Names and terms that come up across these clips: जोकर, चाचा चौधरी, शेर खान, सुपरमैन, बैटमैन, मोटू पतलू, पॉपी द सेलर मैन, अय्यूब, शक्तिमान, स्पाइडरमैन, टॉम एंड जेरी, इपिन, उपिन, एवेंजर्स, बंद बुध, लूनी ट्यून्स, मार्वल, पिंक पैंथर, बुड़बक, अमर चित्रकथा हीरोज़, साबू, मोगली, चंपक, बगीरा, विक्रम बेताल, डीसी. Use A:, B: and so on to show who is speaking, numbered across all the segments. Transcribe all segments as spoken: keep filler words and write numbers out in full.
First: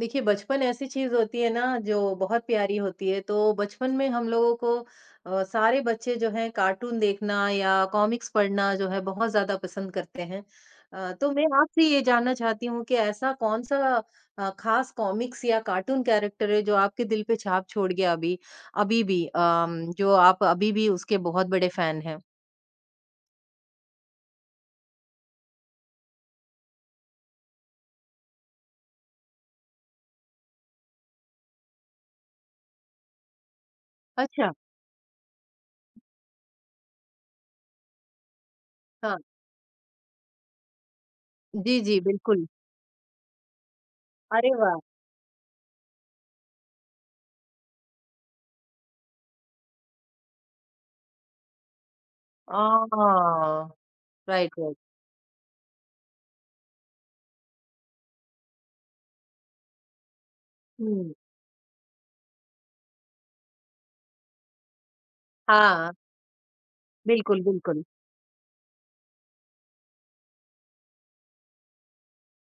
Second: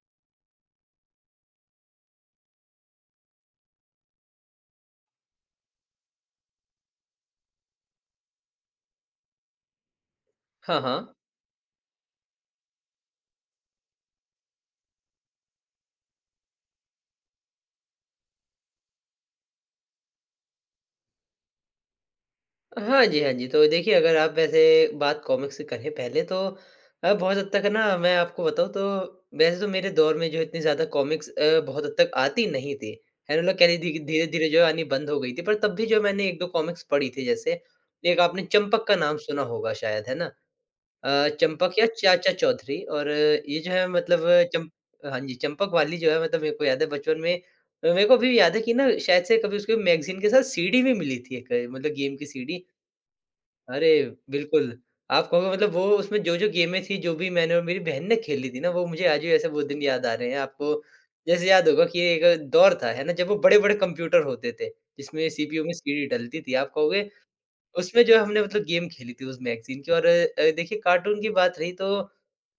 A: देखिए, बचपन ऐसी चीज होती है ना जो बहुत प्यारी होती है। तो बचपन में हम लोगों को अ, सारे बच्चे जो हैं कार्टून देखना या कॉमिक्स पढ़ना जो है बहुत ज्यादा पसंद करते हैं।
B: हाँ, हाँ।
A: अ, तो मैं आपसे ये जानना चाहती हूँ कि ऐसा कौन सा अ, खास कॉमिक्स या कार्टून कैरेक्टर है जो आपके दिल पे छाप छोड़ गया, अभी अभी भी, अम, जो आप अभी भी उसके बहुत बड़े फैन हैं।
B: हाँ जी, हाँ जी। तो देखिए अगर आप वैसे बात कॉमिक्स की करें पहले तो अ, बहुत हद तक ना मैं आपको बताऊँ तो वैसे तो मेरे दौर में जो इतनी ज़्यादा कॉमिक्स अ, बहुत हद तक आती नहीं थी। है ना? मतलब कह लीजिए धीरे-धीरे
A: अच्छा।
B: जो है आनी बंद हो गई थी। पर तब भी जो मैंने एक दो कॉमिक्स पढ़ी थी जैसे, एक आपने चंपक का नाम
A: हाँ
B: सुना होगा शायद, है ना? अ, चंपक
A: जी।
B: या
A: जी
B: चाचा
A: बिल्कुल।
B: चौधरी और ये जो है मतलब
A: अरे
B: चम
A: वाह।
B: हाँ जी, चंपक वाली जो है मतलब मेरे को याद है बचपन में। अ, मेरे को अभी याद है कि ना शायद से कभी उसको मैगज़ीन के साथ सीडी भी मिली थी एक, अ, मतलब गेम की
A: आ।
B: सीडी। अरे!
A: राइट
B: बिल्कुल,
A: राइट।
B: आप कहोगे मतलब वो उसमें जो-जो गेमें थी, जो भी मैंने और मेरी बहन ने खेली थी ना, वो मुझे आज भी ऐसे वो दिन याद आ रहे हैं। आपको
A: हम्म।
B: जैसे याद होगा कि एक दौर था, है ना? जब वो बड़े-बड़े कंप्यूटर होते थे, जिसमें सीपीयू में
A: हाँ
B: सीडी डलती थी। आप कहोगे
A: बिल्कुल बिल्कुल।
B: उसमें जो हमने मतलब गेम खेली थी उस मैगज़ीन की। और अ, देखिए कार्टून की बात रही तो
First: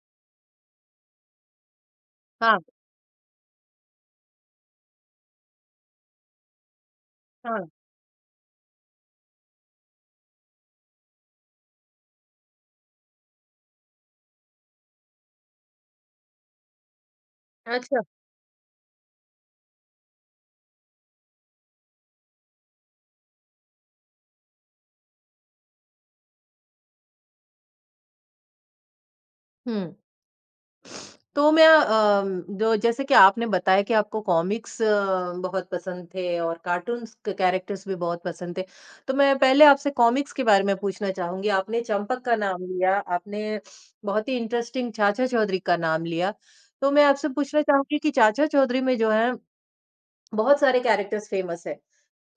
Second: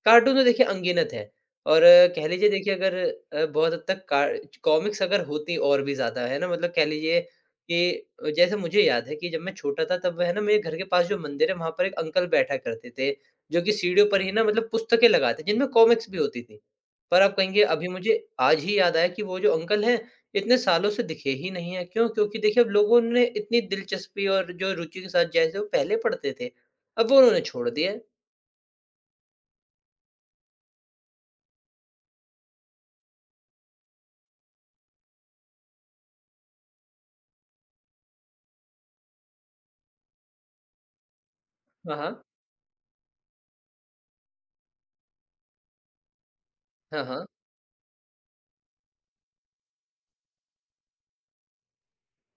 B: कार्टून तो देखिए अनगिनत है। और अ, कह लीजिए
A: हाँ,
B: देखिए अगर अ, बहुत हद तक का कॉमिक्स अगर होती और भी ज़्यादा, है ना? मतलब कह लीजिए
A: हाँ।
B: कि जैसे मुझे याद है कि जब मैं छोटा था तब है ना मेरे घर के पास जो मंदिर है वहाँ पर एक अंकल बैठा करते थे, जो कि सीढ़ियों पर ही ना मतलब पुस्तकें लगाते जिनमें कॉमिक्स भी होती थी। पर आप कहेंगे अभी
A: अच्छा।
B: मुझे आज ही याद आया कि वो जो अंकल हैं इतने सालों से दिखे ही नहीं हैं, क्यों? क्योंकि देखिए अब लोगों ने इतनी दिलचस्पी और जो रुचि के साथ जैसे वो पहले पढ़ते थे, अब वो उन्होंने छोड़ दिया है।
A: हुँ। तो मैं, अम, जो जैसे कि आपने बताया कि आपको कॉमिक्स अ, बहुत पसंद थे और कार्टून्स के कैरेक्टर्स भी बहुत पसंद थे। तो मैं पहले आपसे कॉमिक्स के बारे में पूछना चाहूँगी। आपने
B: हाँ, हाँ।
A: चंपक का नाम लिया, आपने बहुत ही इंटरेस्टिंग चाचा चौधरी का नाम लिया। तो
B: हाँ,
A: मैं
B: हाँ।
A: आपसे पूछना चाहूँगी कि चाचा चौधरी में जो है बहुत सारे कैरेक्टर्स फेमस हैं।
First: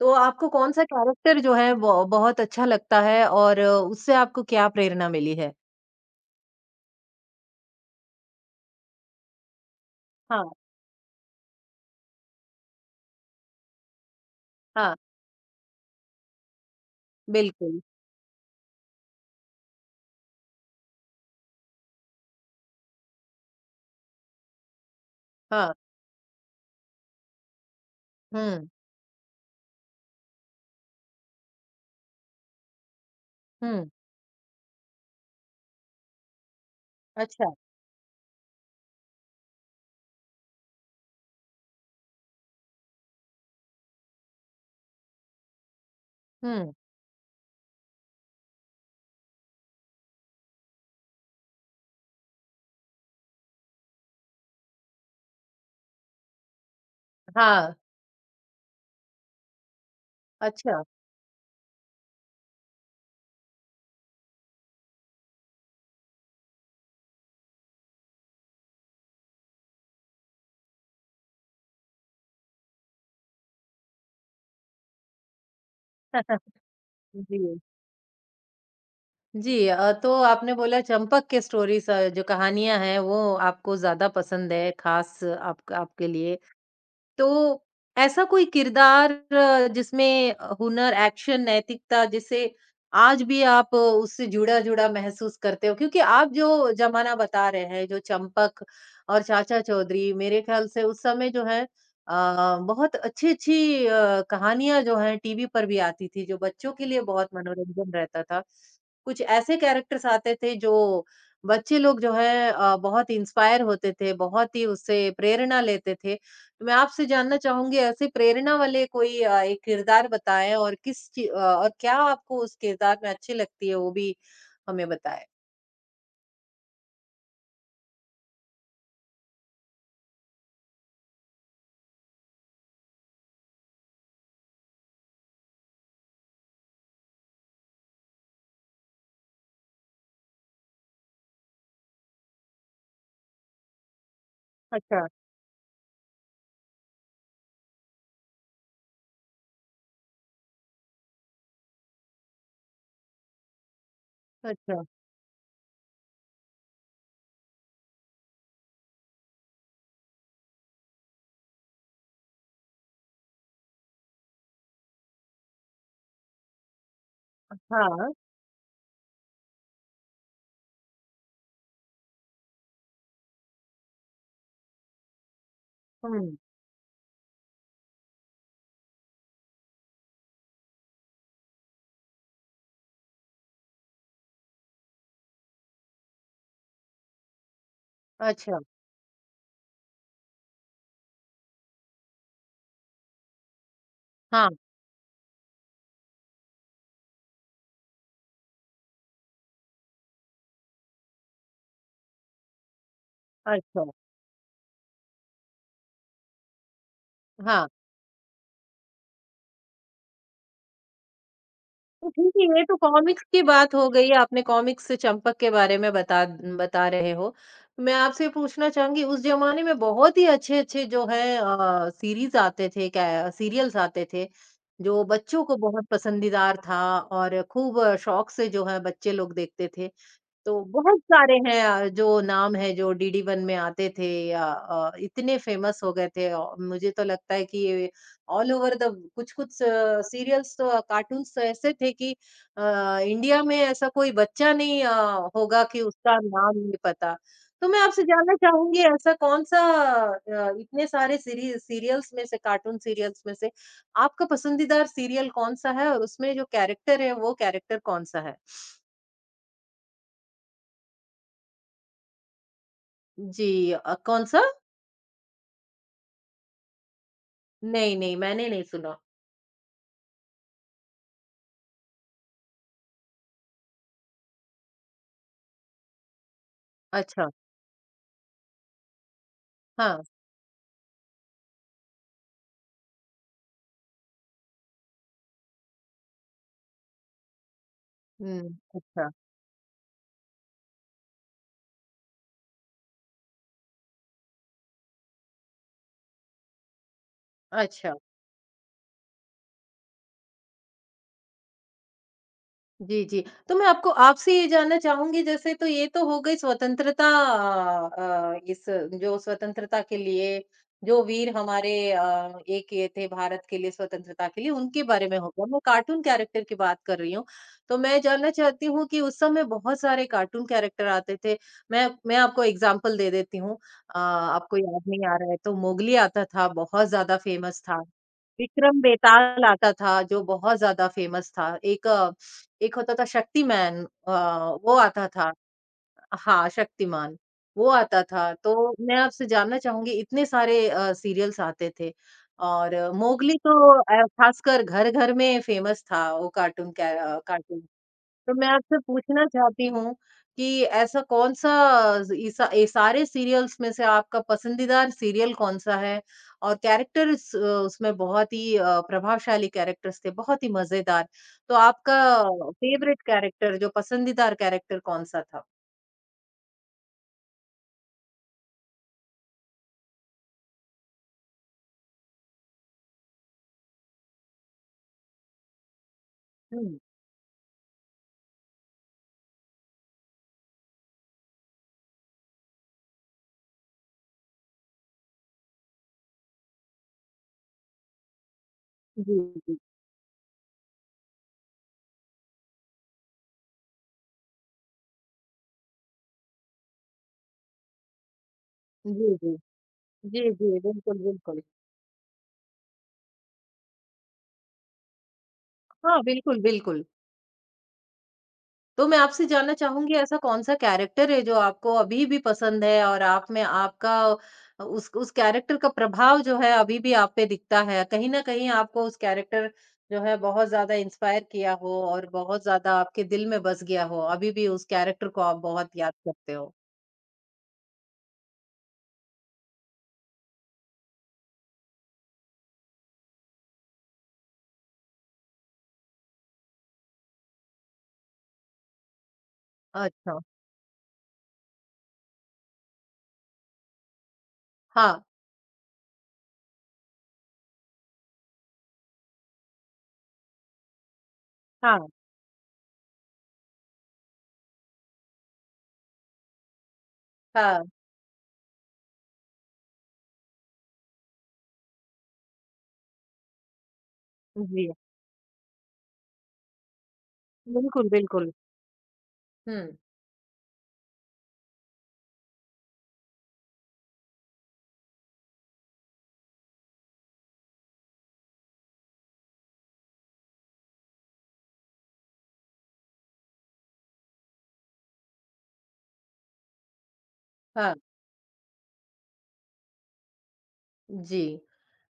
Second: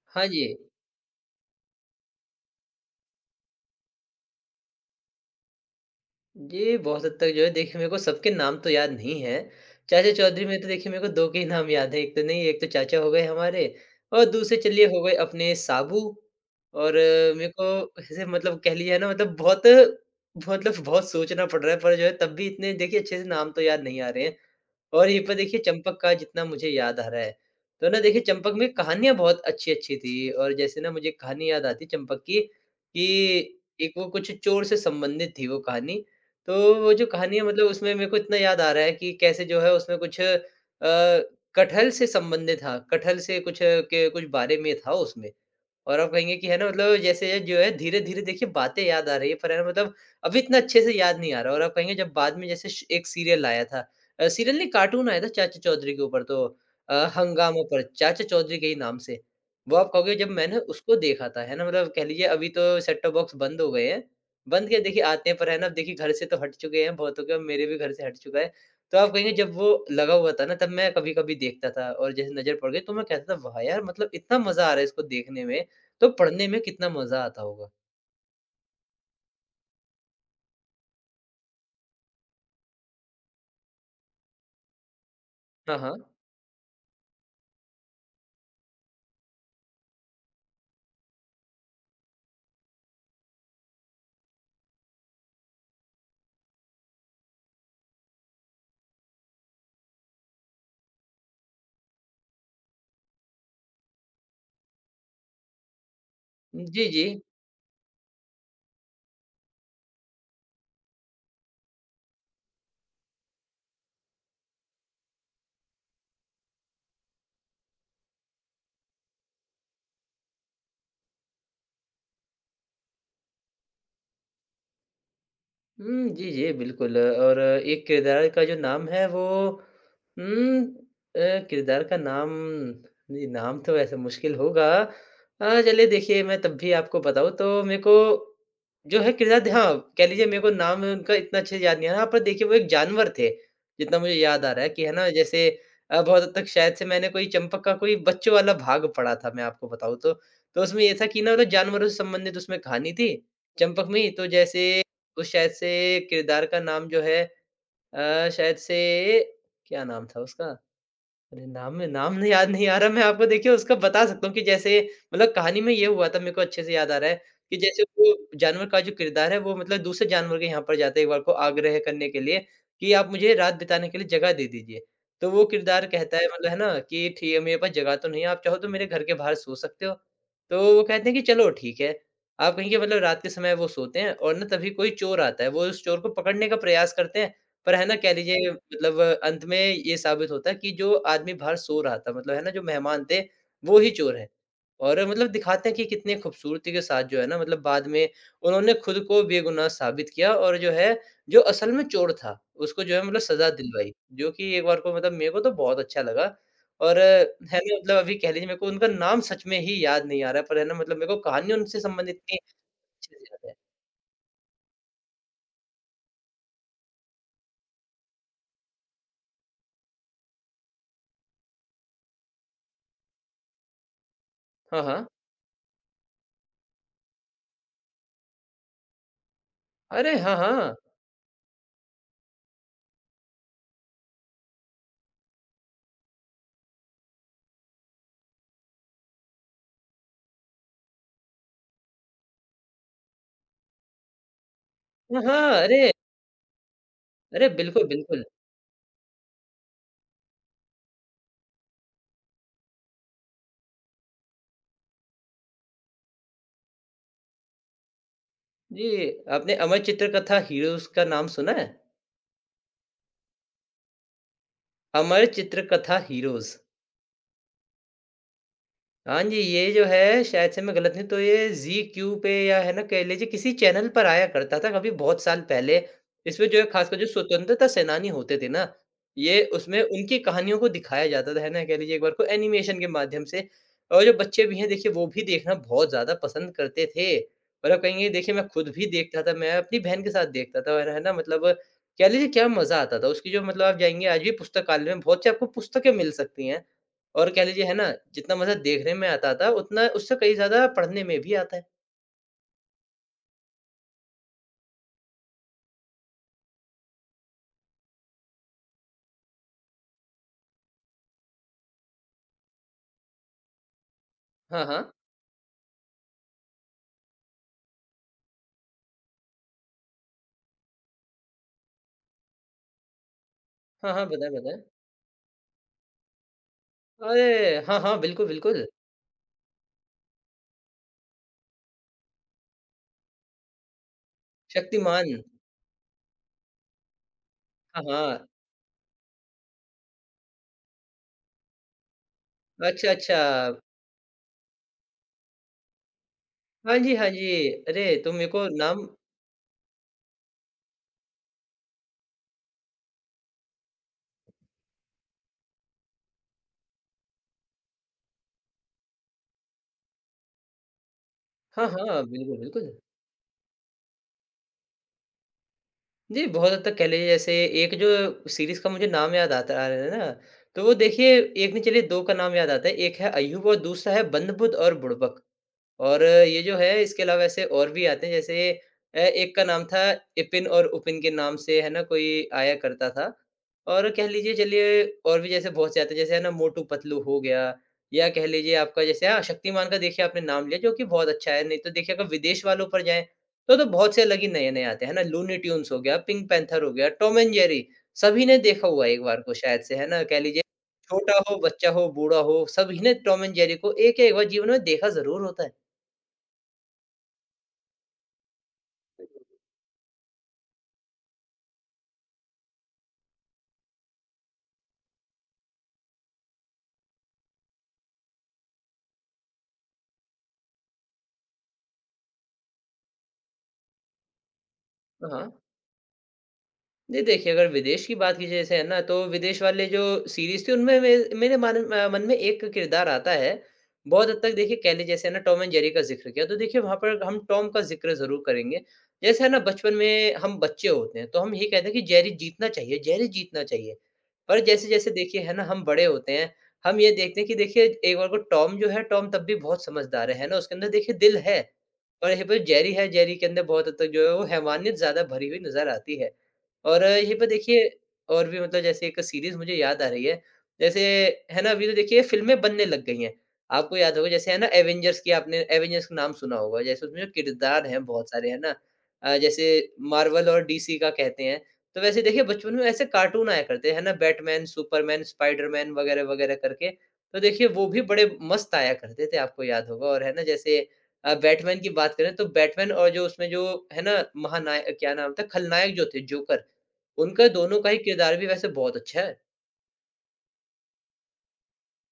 A: तो
B: हाँ जी।
A: आपको कौन-सा कैरेक्टर जो है ब बहुत अच्छा लगता है और अ, उससे आपको क्या प्रेरणा मिली है?
B: जी, बहुत हद तक जो है देखिए मेरे को सबके नाम तो याद नहीं है। चाचा
A: हाँ,
B: चौधरी में तो देखिए मेरे को दो के ही नाम याद है, एक तो नहीं एक तो चाचा हो गए हमारे और दूसरे चलिए
A: हाँ।
B: हो गए अपने साबू। और अ, मेरे
A: बिल्कुल,
B: को ऐसे मतलब कह लीजिए ना मतलब बहुत मतलब बहुत सोचना पड़ रहा है पर जो है तब भी इतने देखिए अच्छे से नाम तो याद नहीं आ रहे हैं। और ये पर देखिए
A: हाँ।
B: चंपक का जितना मुझे याद आ रहा है, तो ना देखिए चंपक
A: हुँ,
B: में कहानियाँ बहुत अच्छी-अच्छी थी और जैसे ना मुझे एक कहानी याद आती है चंपक की कि
A: हुँ,
B: एक वो कुछ चोर से संबंधित थी वो कहानी। तो वो जो कहानी है
A: अच्छा,
B: मतलब उसमें मेरे को इतना याद आ रहा है कि कैसे जो है उसमें कुछ अ, कटहल से संबंधित था, कटहल से कुछ अ, के कुछ बारे में था उसमें। और आप कहेंगे कि है ना
A: हुँ,
B: मतलब जैसे ये जो है धीरे-धीरे देखिए बातें याद आ रही है, पर है ना मतलब अभी इतना अच्छे से याद नहीं आ रहा। और आप कहेंगे जब बाद में जैसे श एक सीरियल आया था, अ, सीरियल नहीं कार्टून आया था चाचा चौधरी के ऊपर तो अ, हंगामा
A: हाँ,
B: पर चाचा चौधरी के ही नाम से। वो आप कहोगे जब मैंने
A: अच्छा।
B: उसको देखा था, है ना मतलब कह लीजिए अभी तो सेट टॉप बॉक्स बंद हो गए हैं। बंद क्या देखिए आते हैं पर है ना अब देखिए घर से तो हट चुके हैं बहुतों के, मेरे भी घर से हट चुका है। तो आप कहेंगे जब वो लगा हुआ था ना तब मैं कभी-कभी देखता था और जैसे नज़र पड़ गई तो मैं कहता था वाह यार! मतलब इतना मज़ा आ रहा है इसको देखने में। तो पढ़ने में कितना मज़ा आता
A: जी।
B: होगा?
A: जी अ, तो आपने बोला चंपक के स्टोरीज़, अ, जो कहानियाँ हैं, वो आपको ज़्यादा पसंद है, ख़ास आप
B: हाँ, हाँ।
A: आपके लिए। तो ऐसा कोई किरदार अ, जिसमें हुनर, एक्शन, नैतिकता जिसे आज भी आप उससे जुड़ा-जुड़ा महसूस करते हो? क्योंकि आप जो ज़माना बता रहे हैं, जो चंपक और चाचा चौधरी, मेरे ख़्याल से उस समय जो है अ, बहुत अच्छी-अच्छी अ, कहानियाँ जो हैं टीवी पर भी आती थी, जो बच्चों के
B: जी,
A: लिए
B: जी।
A: बहुत मनोरंजन रहता था। कुछ ऐसे कैरेक्टर्स आते थे जो बच्चे लोग जो है अ, बहुत इंस्पायर होते थे, बहुत ही उससे प्रेरणा लेते थे। मैं आपसे जानना चाहूँगी ऐसे प्रेरणा वाले कोई अ, एक किरदार बताएँ और किस ची अ, और क्या आपको उस किरदार में अच्छी लगती है, वो भी हमें बताएँ?
B: हुँ, जी, जी, बिल्कुल। और एक किरदार का जो नाम है वो उम, अ, किरदार का नाम नहीं, नाम तो वैसे मुश्किल होगा। अ, चलिए देखिए मैं तब भी आपको बताऊँ तो मेरे को जो है किरदार हाँ, कह लीजिए मेरे को नाम उनका इतना अच्छे से याद नहीं आ रहा, पर देखिए वो एक जानवर थे, जितना मुझे याद आ रहा है कि है
A: अच्छा,
B: ना जैसे अ, बहुत हद तक शायद से मैंने कोई चंपक का कोई बच्चों वाला भाग पढ़ा था मैं आपको बताऊँ तो। तो उसमें ये था कि ना मतलब जानवरों से संबंधित उसमें कहानी थी, चंपक में ही तो जैसे।
A: अच्छा।
B: तो शायद से किरदार का नाम जो है अ, शायद से क्या नाम था उसका? अरे! नाम में नाम नहीं याद नहीं आ रहा, मैं आपको देखिए उसका बता सकता हूँ कि जैसे मतलब कहानी में ये हुआ था, मेरे को अच्छे से याद आ रहा है कि जैसे
A: हाँ,
B: वो जानवर का जो किरदार है, वो मतलब दूसरे जानवर के यहाँ पर जाता है एक बार को आग्रह करने के लिए कि आप मुझे रात बिताने के लिए जगह दे दीजिए। तो वो किरदार कहता है
A: हुँ।
B: मतलब है ना कि ठीक है, मेरे पास जगह तो नहीं है, आप चाहो तो मेरे घर के बाहर सो सकते हो। तो वो कहते हैं कि चलो ठीक है। आप कहीं के मतलब रात के समय वो सोते हैं और ना तभी कोई चोर आता है, वो उस चोर को पकड़ने का प्रयास करते हैं पर है ना कह लीजिए
A: अच्छा,
B: मतलब अंत में ये साबित होता है कि जो आदमी बाहर सो रहा था मतलब है ना जो मेहमान थे वो ही चोर हैं।
A: हाँ।
B: और मतलब दिखाते हैं कि कितने खूबसूरती के साथ जो है ना मतलब बाद में उन्होंने खुद को बेगुनाह साबित किया और जो है जो असल में चोर था उसको जो है मतलब सज़ा
A: अच्छा।
B: दिलवाई। जो कि एक बार को मतलब मेरे को तो बहुत अच्छा लगा। और है
A: हाँ।
B: ना मतलब अभी कह लीजिए मेरे को उनका नाम सच में ही याद नहीं आ रहा है पर है ना मतलब मेरे को कहानी उनसे
A: तो
B: संबंधित
A: ठीक
B: इतनी
A: है, ये तो
B: अच्छे
A: कॉमिक्स
B: से
A: की
B: याद है।
A: बात हो गई, आपने कॉमिक्स से चंपक के बारे में बता बता रहे हो। मैं आपसे पूछना चाहूँगी उस ज़माने में बहुत ही अच्छे-अच्छे जो हैं अ, सीरीज़ आते थे, क्या सीरियल्स आते थे,
B: हाँ,
A: जो
B: हाँ।
A: बच्चों को बहुत पसंदीदार था और खूब अ, शौक से जो है बच्चे लोग देखते थे।
B: अरे! हाँ,
A: तो
B: हाँ।
A: बहुत सारे हैं अ, जो नाम है जो डीडी वन में आते थे या अ, इतने फेमस हो गए थे, औ मुझे तो लगता है कि ये ऑल ओवर द कुछ-कुछ सीरियल्स तो कार्टून्स तो ऐसे थे कि अ, इंडिया में ऐसा कोई बच्चा नहीं अ,
B: हाँ, हाँ।
A: होगा कि
B: अरे!
A: उसका नाम नहीं पता।
B: अरे
A: तो मैं
B: बिल्कुल,
A: आपसे
B: बिल्कुल।
A: जानना चाहूँगी ऐसा कौन-सा अ, इतने सारे सीरी सीरियल्स में से, कार्टून सीरियल्स में से आपका पसंदीदा सीरियल कौन-सा है और उसमें जो कैरेक्टर है वो कैरेक्टर कौन-सा है?
B: जी, आपने अमर चित्रकथा हीरोज़ का नाम सुना है?
A: जी अ, कौन-सा?
B: अमर चित्रकथा हीरोज़।
A: नहीं, नहीं, मैंने नहीं सुना।
B: हाँ जी, ये जो है शायद से मैं गलत नहीं तो ये ज़ी क्यू पे या है ना कह लीजिए किसी चैनल पर आया करता था कभी बहुत साल पहले। इसमें जो है ख़ासकर जो
A: अच्छा,
B: स्वतंत्रता सेनानी होते थे ना, ये उसमें
A: हाँ।
B: उनकी कहानियों को दिखाया जाता था, है ना? कह लीजिए एक बार को एनिमेशन के माध्यम से और जो बच्चे भी हैं देखिए वो भी देखना बहुत ज़्यादा पसंद करते थे। और आप कहेंगे देखिए मैं
A: हुँ,
B: खुद भी
A: अच्छा,
B: देखता था, मैं अपनी बहन के साथ देखता था और है ना मतलब कह लीजिए क्या मज़ा आता था। उसकी जो मतलब आप जाएँगे आज भी पुस्तकालय में बहुत सी आपको पुस्तकें मिल सकती हैं। और कह लीजिए है ना,
A: अच्छा।
B: जितना मज़ा देखने में आता था, उतना उससे कहीं ज़्यादा पढ़ने में भी आता है।
A: जी, जी। तो मैं आपको आपसे ये जानना चाहूँगी, जैसे तो ये तो हो गई स्वतंत्रता, अ, इस जो स्वतंत्रता के लिए जो वीर हमारे अ, एक ये थे, भारत के लिए स्वतंत्रता के लिए
B: हाँ,
A: उनके
B: हाँ।
A: बारे में हो गया। मैं कार्टून कैरेक्टर की बात कर रही हूँ। तो मैं जानना चाहती हूँ कि उस समय बहुत सारे कार्टून कैरेक्टर आते थे। मैं मैं आपको एग्ज़ाम्पल दे देती हूँ।
B: हाँ,
A: अ,
B: हाँ, बताएँ,
A: आपको
B: बताएँ।
A: याद नहीं आ रहा है तो मोगली आता था, बहुत ज़्यादा
B: अरे!
A: फ़ेमस
B: हाँ,
A: था।
B: हाँ, बिल्कुल, बिल्कुल।
A: विक्रम बेताल आता था, जो बहुत ज़्यादा फ़ेमस था। एक एक होता था शक्तिमान, अ, वो आता
B: शक्तिमान।
A: था। हाँ, शक्तिमान, वो
B: हाँ,
A: आता
B: हाँ।
A: था। तो मैं आपसे जानना चाहूँगी, इतने सारे अ, सीरियल्स आते थे और
B: अच्छा,
A: अ,
B: अच्छा।
A: मोगली तो अ, ख़ासकर घर-घर में फ़ेमस था, वो कार्टून
B: हाँ जी,
A: कै
B: हाँ
A: अ,
B: जी।
A: कार्टून।
B: अरे! तो मेरे
A: तो
B: को
A: मैं आपसे
B: नाम
A: पूछना चाहती हूँ कि ऐसा कौन-सा इसा ये सारे सीरियल्स में से आपका पसंदीदा सीरियल कौन-सा है? और कैरेक्टर्स, अ, उसमें बहुत ही अ, प्रभावशाली कैरेक्टर्स थे, बहुत ही मज़ेदार। तो
B: हाँ,
A: आपका
B: हाँ, बिल्कुल, बिल्कुल।
A: फ़ेवरेट कैरेक्टर, जो पसंदीदा कैरेक्टर कौन-सा था?
B: जी, बहुत हद तक कह लीजिए जैसे एक जो सीरीज़ का मुझे नाम याद आता आ रहा है ना, तो वो देखिए, एक नहीं चलिए दो का नाम याद आता है। एक है अय्यूब और दूसरा है बंद बुध और बुड़बक। और ये जो है
A: हुँ।
B: इसके अलावा ऐसे और भी आते हैं जैसे अ, एक का नाम था इपिन और उपिन के नाम से है ना कोई आया करता था। और कह लीजिए चलिए और भी जैसे बहुत से आते हैं जैसे है ना मोटू पतलू हो गया या कह लीजिए आपका जैसे
A: जी,
B: हाँ,
A: जी।
B: शक्तिमान का देखिए आपने नाम लिया जो कि बहुत अच्छा है। नहीं तो देखिए अगर विदेश वालों पर जाएँ तो, तो बहुत से अलग ही नए-नए आते हैं ना लूनी ट्यून्स हो गया, पिंक पैंथर हो गया, टॉम एंड जेरी सभी ने देखा हुआ है एक
A: जी,
B: बार
A: जी।
B: को शायद से है ना कह
A: जी,
B: लीजिए
A: जी। बिल्कुल,
B: छोटा हो,
A: बिल्कुल।
B: बच्चा हो, बूढ़ा हो सभी ने टॉम एंड जेरी को एक या एक बार जीवन में देखा ज़रूर होता है।
A: हाँ, बिल्कुल, बिल्कुल। तो मैं आपसे जानना चाहूँगी ऐसा कौन-सा कैरेक्टर है जो आपको अभी भी पसंद है और आप में आपका, अ, उस उस कैरेक्टर का प्रभाव जो है अभी भी आप पे दिखता है? कहीं न कहीं आपको उस कैरेक्टर जो है बहुत ज़्यादा इंस्पायर किया हो और बहुत ज़्यादा आपके दिल में बस गया हो, अभी भी उस कैरेक्टर को
B: हाँ।
A: आप बहुत याद करते हो?
B: नहीं देखिए, अगर विदेश की बात की जैसे है ना, तो विदेश वाले जो सीरीज़ थी उनमें मे मेरे मन अ, मन में एक किरदार आता है। बहुत हद तक देखिए कह लीजिए जैसे है ना टॉम एंड जेरी का ज़िक्र किया, तो देखिए वहाँ पर हम टॉम का ज़िक्र ज़रूर करेंगे। जैसे है ना बचपन में
A: अच्छा।
B: हम बच्चे होते हैं, तो हम ये कहते हैं कि जेरी जीतना चाहिए, जेरी जीतना चाहिए। पर जैसे-जैसे
A: हाँ,
B: देखिए है ना हम बड़े होते हैं, हम ये देखते हैं कि देखिए एक बार को टॉम जो है, टॉम तब भी बहुत समझदार है, है ना? उसके अंदर देखिए दिल है।
A: हाँ,
B: और यहीं पर जेरी है, जेरी के अंदर बहुत हद तक जो है वो हैवानियत ज़्यादा भरी हुई नज़र आती है। और यहीं पे देखिए
A: हाँ।
B: और भी मतलब जैसे एक सीरीज़ मुझे याद आ रही है। जैसे है ना अभी तो देखिए फ़िल्में बनने लग गई हैं। आपको याद होगा जैसे है ना
A: जी।
B: एवेंजर्स की आपने एवेंजर्स का नाम सुना होगा। जैसे उसमें जो किरदार हैं
A: बिल्कुल,
B: बहुत सारे
A: बिल्कुल।
B: है ना? अ, जैसे
A: हुँ,
B: मार्वल और डीसी का कहते हैं। तो वैसे देखिए बचपन में ऐसे कार्टून आया करते हैं ना बैटमैन, सुपरमैन, स्पाइडरमैन वगैरह-वगैरह करके। तो देखिए वो भी बड़े मस्त आया करते थे आपको याद होगा और है ना जैसे अ, बैटमैन की बात करें तो बैटमैन और जो उसमें जो है ना महानाय क्या नाम था खलनायक जो थे जोकर उनका दोनों का
A: हाँ।
B: ही किरदार भी वैसे बहुत अच्छा है।
A: जी।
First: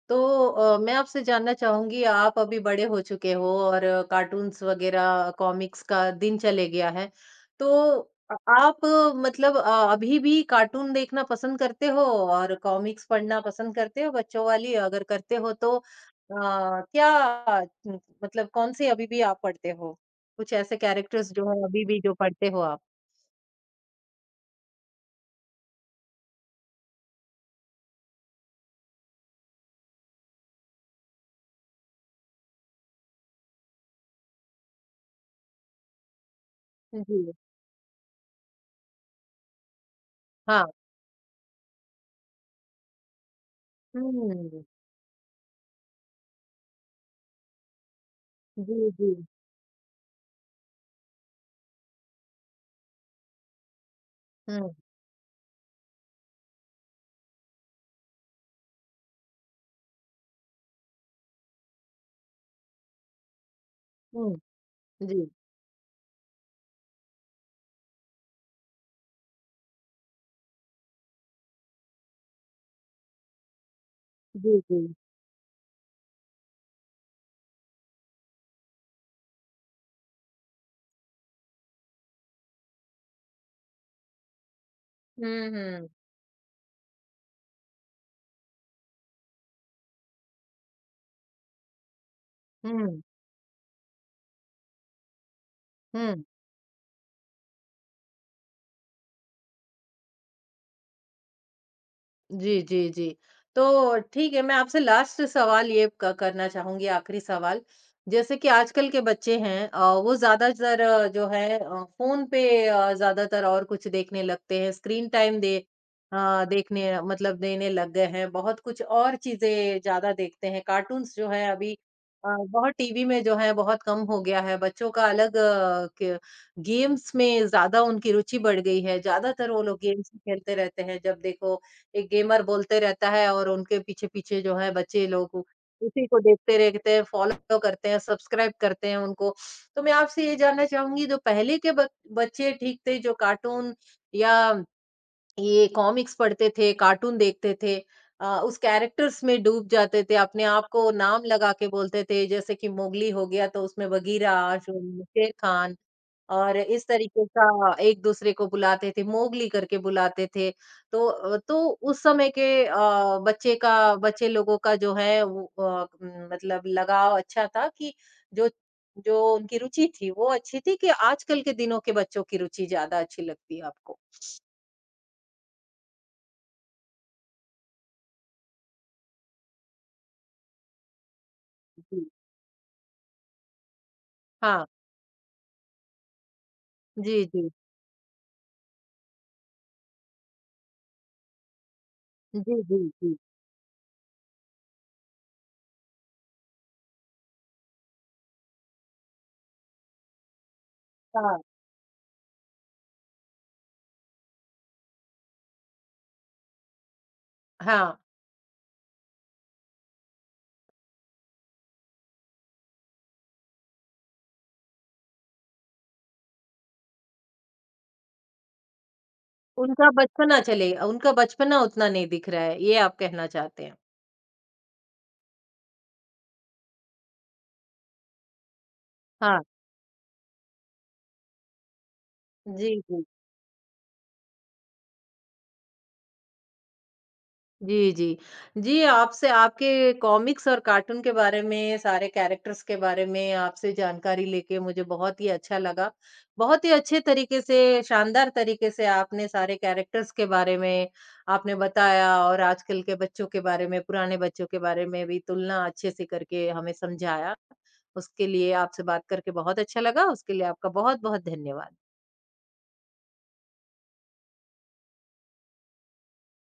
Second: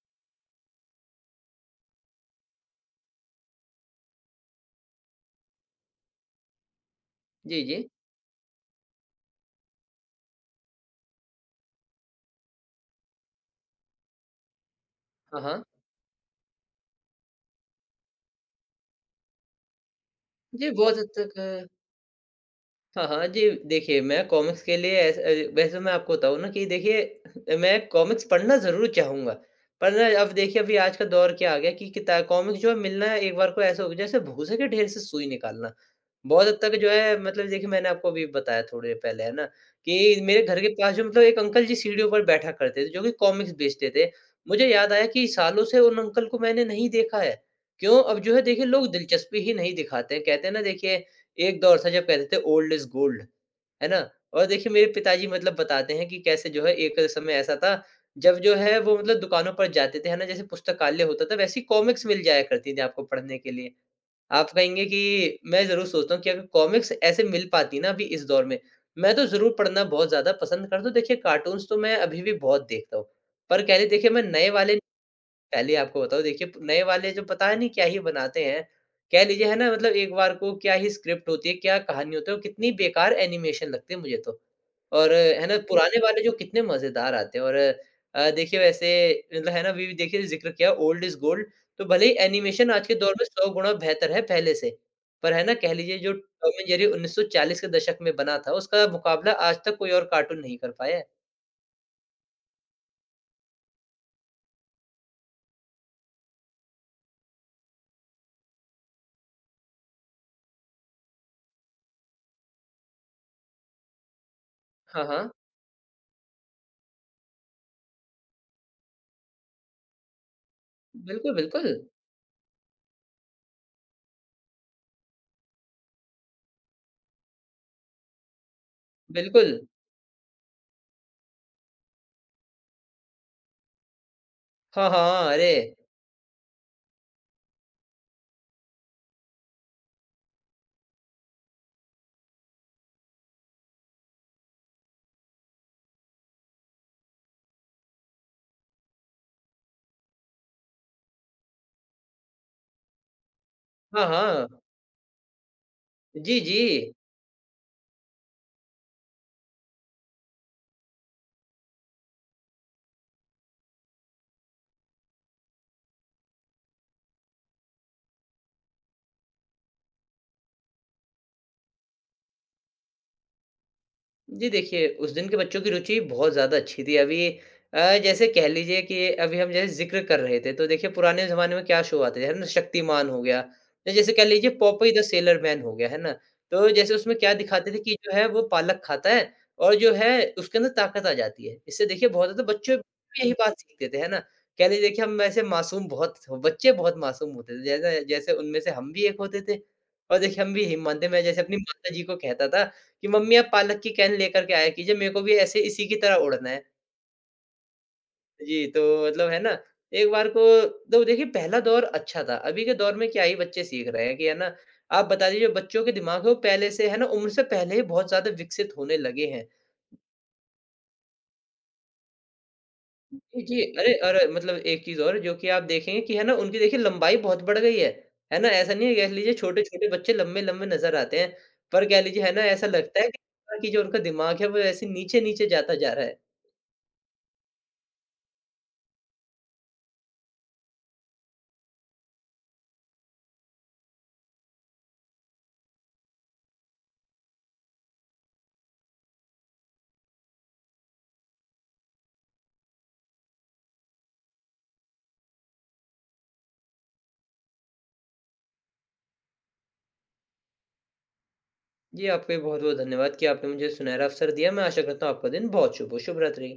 A: तो अ, मैं आपसे जानना चाहूँगी, आप अभी बड़े हो चुके हो और अ, कार्टून्स वग़ैरह कॉमिक्स का दिन चले गया है।
B: जी,
A: तो
B: जी।
A: अ, आप अ, मतलब अ, अभी भी कार्टून देखना पसंद करते हो और कॉमिक्स पढ़ना पसंद करते हो बच्चों वाली? अगर करते
B: हाँ,
A: हो
B: हाँ।
A: तो अ, क्या उम, मतलब कौन-से अभी भी आप पढ़ते हो? कुछ
B: जी,
A: ऐसे
B: बहुत हद
A: कैरेक्टर्स
B: तक
A: जो हैं अभी भी जो पढ़ते हो आप?
B: हाँ, हाँ। जी, देखिए मैं कॉमिक्स के लिए ऐस अ, वैसे मैं आपको बताऊँ ना कि देखिए मैं कॉमिक्स पढ़ना ज़रूर चाहूँगा। पर ना अब देखिए अभी आज का दौर क्या आ गया कि किता कॉमिक्स जो है मिलना एक बार को ऐसा हो गया जैसे भूसे के ढेर से सुई निकालना। बहुत हद तक जो है
A: जी,
B: मतलब देखिए मैंने आपको अभी बताया थोड़ी देर पहले है ना, कि मेरे घर के
A: हाँ।
B: पास जो मतलब एक अंकल जी सीढ़ियों पर बैठा करते थे जो कि कॉमिक्स बेचते थे।
A: हुँ।
B: मुझे याद आया कि सालों से उन अंकल को मैंने नहीं देखा है। क्यों? अब जो है देखिए
A: जी,
B: लोग
A: जी।
B: दिलचस्पी ही नहीं दिखाते हैं। कहते हैं ना देखिए एक दौर था जब कहते थे ओल्ड इज़ गोल्ड, है ना? और देखिए
A: हुँ,
B: मेरे पिताजी मतलब बताते हैं कि कैसे जो है एक समय ऐसा था जब जो है वो मतलब दुकानों पर जाते थे, है ना? जैसे पुस्तकालय होता था वैसी कॉमिक्स मिल जाया करती थी आपको पढ़ने के लिए।
A: हुँ।
B: आप कहेंगे
A: जी,
B: कि मैं ज़रूर सोचता हूँ कि अगर कॉमिक्स ऐसे मिल पाती ना अभी इस दौर में, मैं तो ज़रूर पढ़ना बहुत ज़्यादा पसंद करता हूँ। देखिए कार्टून्स तो मैं अभी भी बहुत देखता हूँ। पर कह लें देखिए मैं नए
A: जी,
B: वाले
A: जी।
B: पहले आपको बताऊँ देखिए प नए वाले जो पता नहीं क्या ही बनाते हैं। कह लीजिए है ना मतलब एक बार को क्या ही स्क्रिप्ट होती है, क्या कहानी होती है और कितनी बेकार एनिमेशन लगते हैं मुझे तो। और है
A: हुँ,
B: ना
A: हुँ।
B: पुराने वाले जो कितने मज़ेदार आते हैं और अ, देखिए वैसे मतलब है ना अभी भी देखिए ज़िक्र किया ओल्ड इज़ गोल्ड तो भले ही एनिमेशन आज के
A: हुँ।
B: दौर में सौ गुना बेहतर है पहले से। पर है ना कह लीजिए जो
A: हुँ।
B: टॉम एंड जेरी उन्नीस सौ चालीस के दशक में बना था उसका मुकाबला आज तक कोई और कार्टून नहीं कर पाया है।
A: जी, जी, जी। तो ठीक है, मैं आपसे लास्ट सवाल ये क करना चाहूँगी, आखिरी सवाल। जैसे कि आजकल के बच्चे हैं, अ, वो ज़्यादातर जो है अ, फ़ोन पे अ, ज़्यादातर और कुछ देखने लगते हैं,
B: हाँ,
A: स्क्रीन
B: हाँ।
A: टाइम दे, अ, देखने मतलब देने लग गए हैं, बहुत कुछ और चीज़ें ज़्यादा देखते हैं। कार्टून्स जो
B: बिल्कुल,
A: है
B: बिल्कुल।
A: अभी अ, बहुत टीवी में जो है बहुत कम हो गया है, बच्चों का अलग अ, क गेम्स में ज़्यादा उनकी रुचि बढ़ गई है, ज़्यादातर
B: बिल्कुल।
A: वो लोग गेम्स ही खेलते रहते हैं, जब देखो एक गेमर बोलते रहता है और उनके पीछे-पीछे जो है
B: हाँ,
A: बच्चे
B: हाँ।
A: लोग
B: अरे!
A: उसी को देखते रहते हैं, फ़ॉलो करते हैं, सब्सक्राइब करते हैं उनको। तो मैं आपसे ये जानना चाहूँगी, जो पहले के ब बच्चे ठीक थे जो कार्टून या ये कॉमिक्स पढ़ते थे, कार्टून देखते थे, अ, उस कैरेक्टर्स में डूब जाते थे, अपने आप को नाम लगा के बोलते थे, जैसे कि मोगली हो गया तो उसमें
B: हाँ,
A: बगीरा,
B: हाँ।
A: शु शेर खान
B: जी,
A: और
B: जी।
A: इस तरीके का एक-दूसरे को बुलाते थे, मोगली करके बुलाते थे। तो अ, तो उस समय के अ, बच्चे का बच्चे लोगों का जो है वो अ, म, मतलब लगाव अच्छा था, कि जो जो उनकी रुचि थी, वो अच्छी थी, कि आजकल के दिनों के बच्चों की रुचि ज़्यादा अच्छी लगती है आपको।
B: जी देखिए, उस दिन के बच्चों की रुचि बहुत ज़्यादा अच्छी थी। अभी अ, जैसे कह लीजिए कि अभी हम जैसे ज़िक्र कर रहे थे, तो देखिए पुराने ज़माने में क्या शो
A: जी।
B: आते थे, है ना? शक्तिमान हो गया, या जैसे कह लीजिए
A: हाँ।
B: पॉपी द सेलर मैन हो गया, है ना? तो जैसे उसमें
A: जी,
B: क्या
A: जी।
B: दिखाते थे कि जो है वो पालक खाता है और जो है उसके अंदर ताकत आ जाती है। इससे देखिए बहुत
A: जी,
B: ज़्यादा बच्चे
A: जी, जी।
B: भी यही बात सीखते थे, है ना? कह लीजिए देखिए हम ऐसे मासूम बहुत बच्चे बहुत मासूम होते थे, जैसे जैसे उनमें से हम भी एक होते थे और देखिए हम भी यही मानते मैं
A: हाँ,
B: जैसे अपनी माताजी को कहता था कि मम्मी आप पालक की कैन लेकर के आया कीजिए, मेरे को भी ऐसे इसी की तरह उड़ना है।
A: हाँ।
B: जी, तो मतलब है ना, एक बार को तो देखिए पहला दौर अच्छा था, अभी के दौर में क्या ही बच्चे सीख रहे हैं कि है ना, आप बता दीजिए बच्चों के दिमाग है वो पहले से है ना, उम्र से पहले ही बहुत ज़्यादा विकसित होने लगे हैं।
A: उनका बचपना चले उनका बचपना उतना नहीं दिख रहा है, ये आप कहना
B: जी, जी,
A: चाहते हैं।
B: अरे और मतलब एक चीज़ और जो कि आप देखेंगे कि है ना, उनकी देखिए लंबाई बहुत बढ़ गई है, है ना? ऐसा नहीं है कह लीजिए
A: हाँ।
B: छोटे-छोटे बच्चे लंबे-लंबे नज़र आते हैं, पर कह लीजिए है ना, ऐसा
A: जी,
B: लगता
A: जी।
B: है कि कि जो उनका दिमाग है वो ऐसे नीचे-नीचे जाता जा रहा है।
A: जी, जी। जी, आपसे आपके कॉमिक्स और कार्टून के बारे में, सारे कैरेक्टर्स के बारे में आपसे जानकारी लेके मुझे बहुत ही अच्छा लगा। बहुत ही अच्छे तरीके से, शानदार तरीके से आपने सारे कैरेक्टर्स के बारे में आपने बताया और आजकल के बच्चों के बारे में, पुराने बच्चों के बारे में भी तुलना अच्छे से करके हमें समझाया। उसके लिए आपसे बात करके बहुत अच्छा लगा, उसके लिए आपका बहुत-बहुत धन्यवाद।
B: जी, आपका भी बहुत-बहुत धन्यवाद कि आपने मुझे सुनहरा अवसर दिया। मैं आशा करता हूँ आपका दिन बहुत शुभ हो। शुभ रात्रि।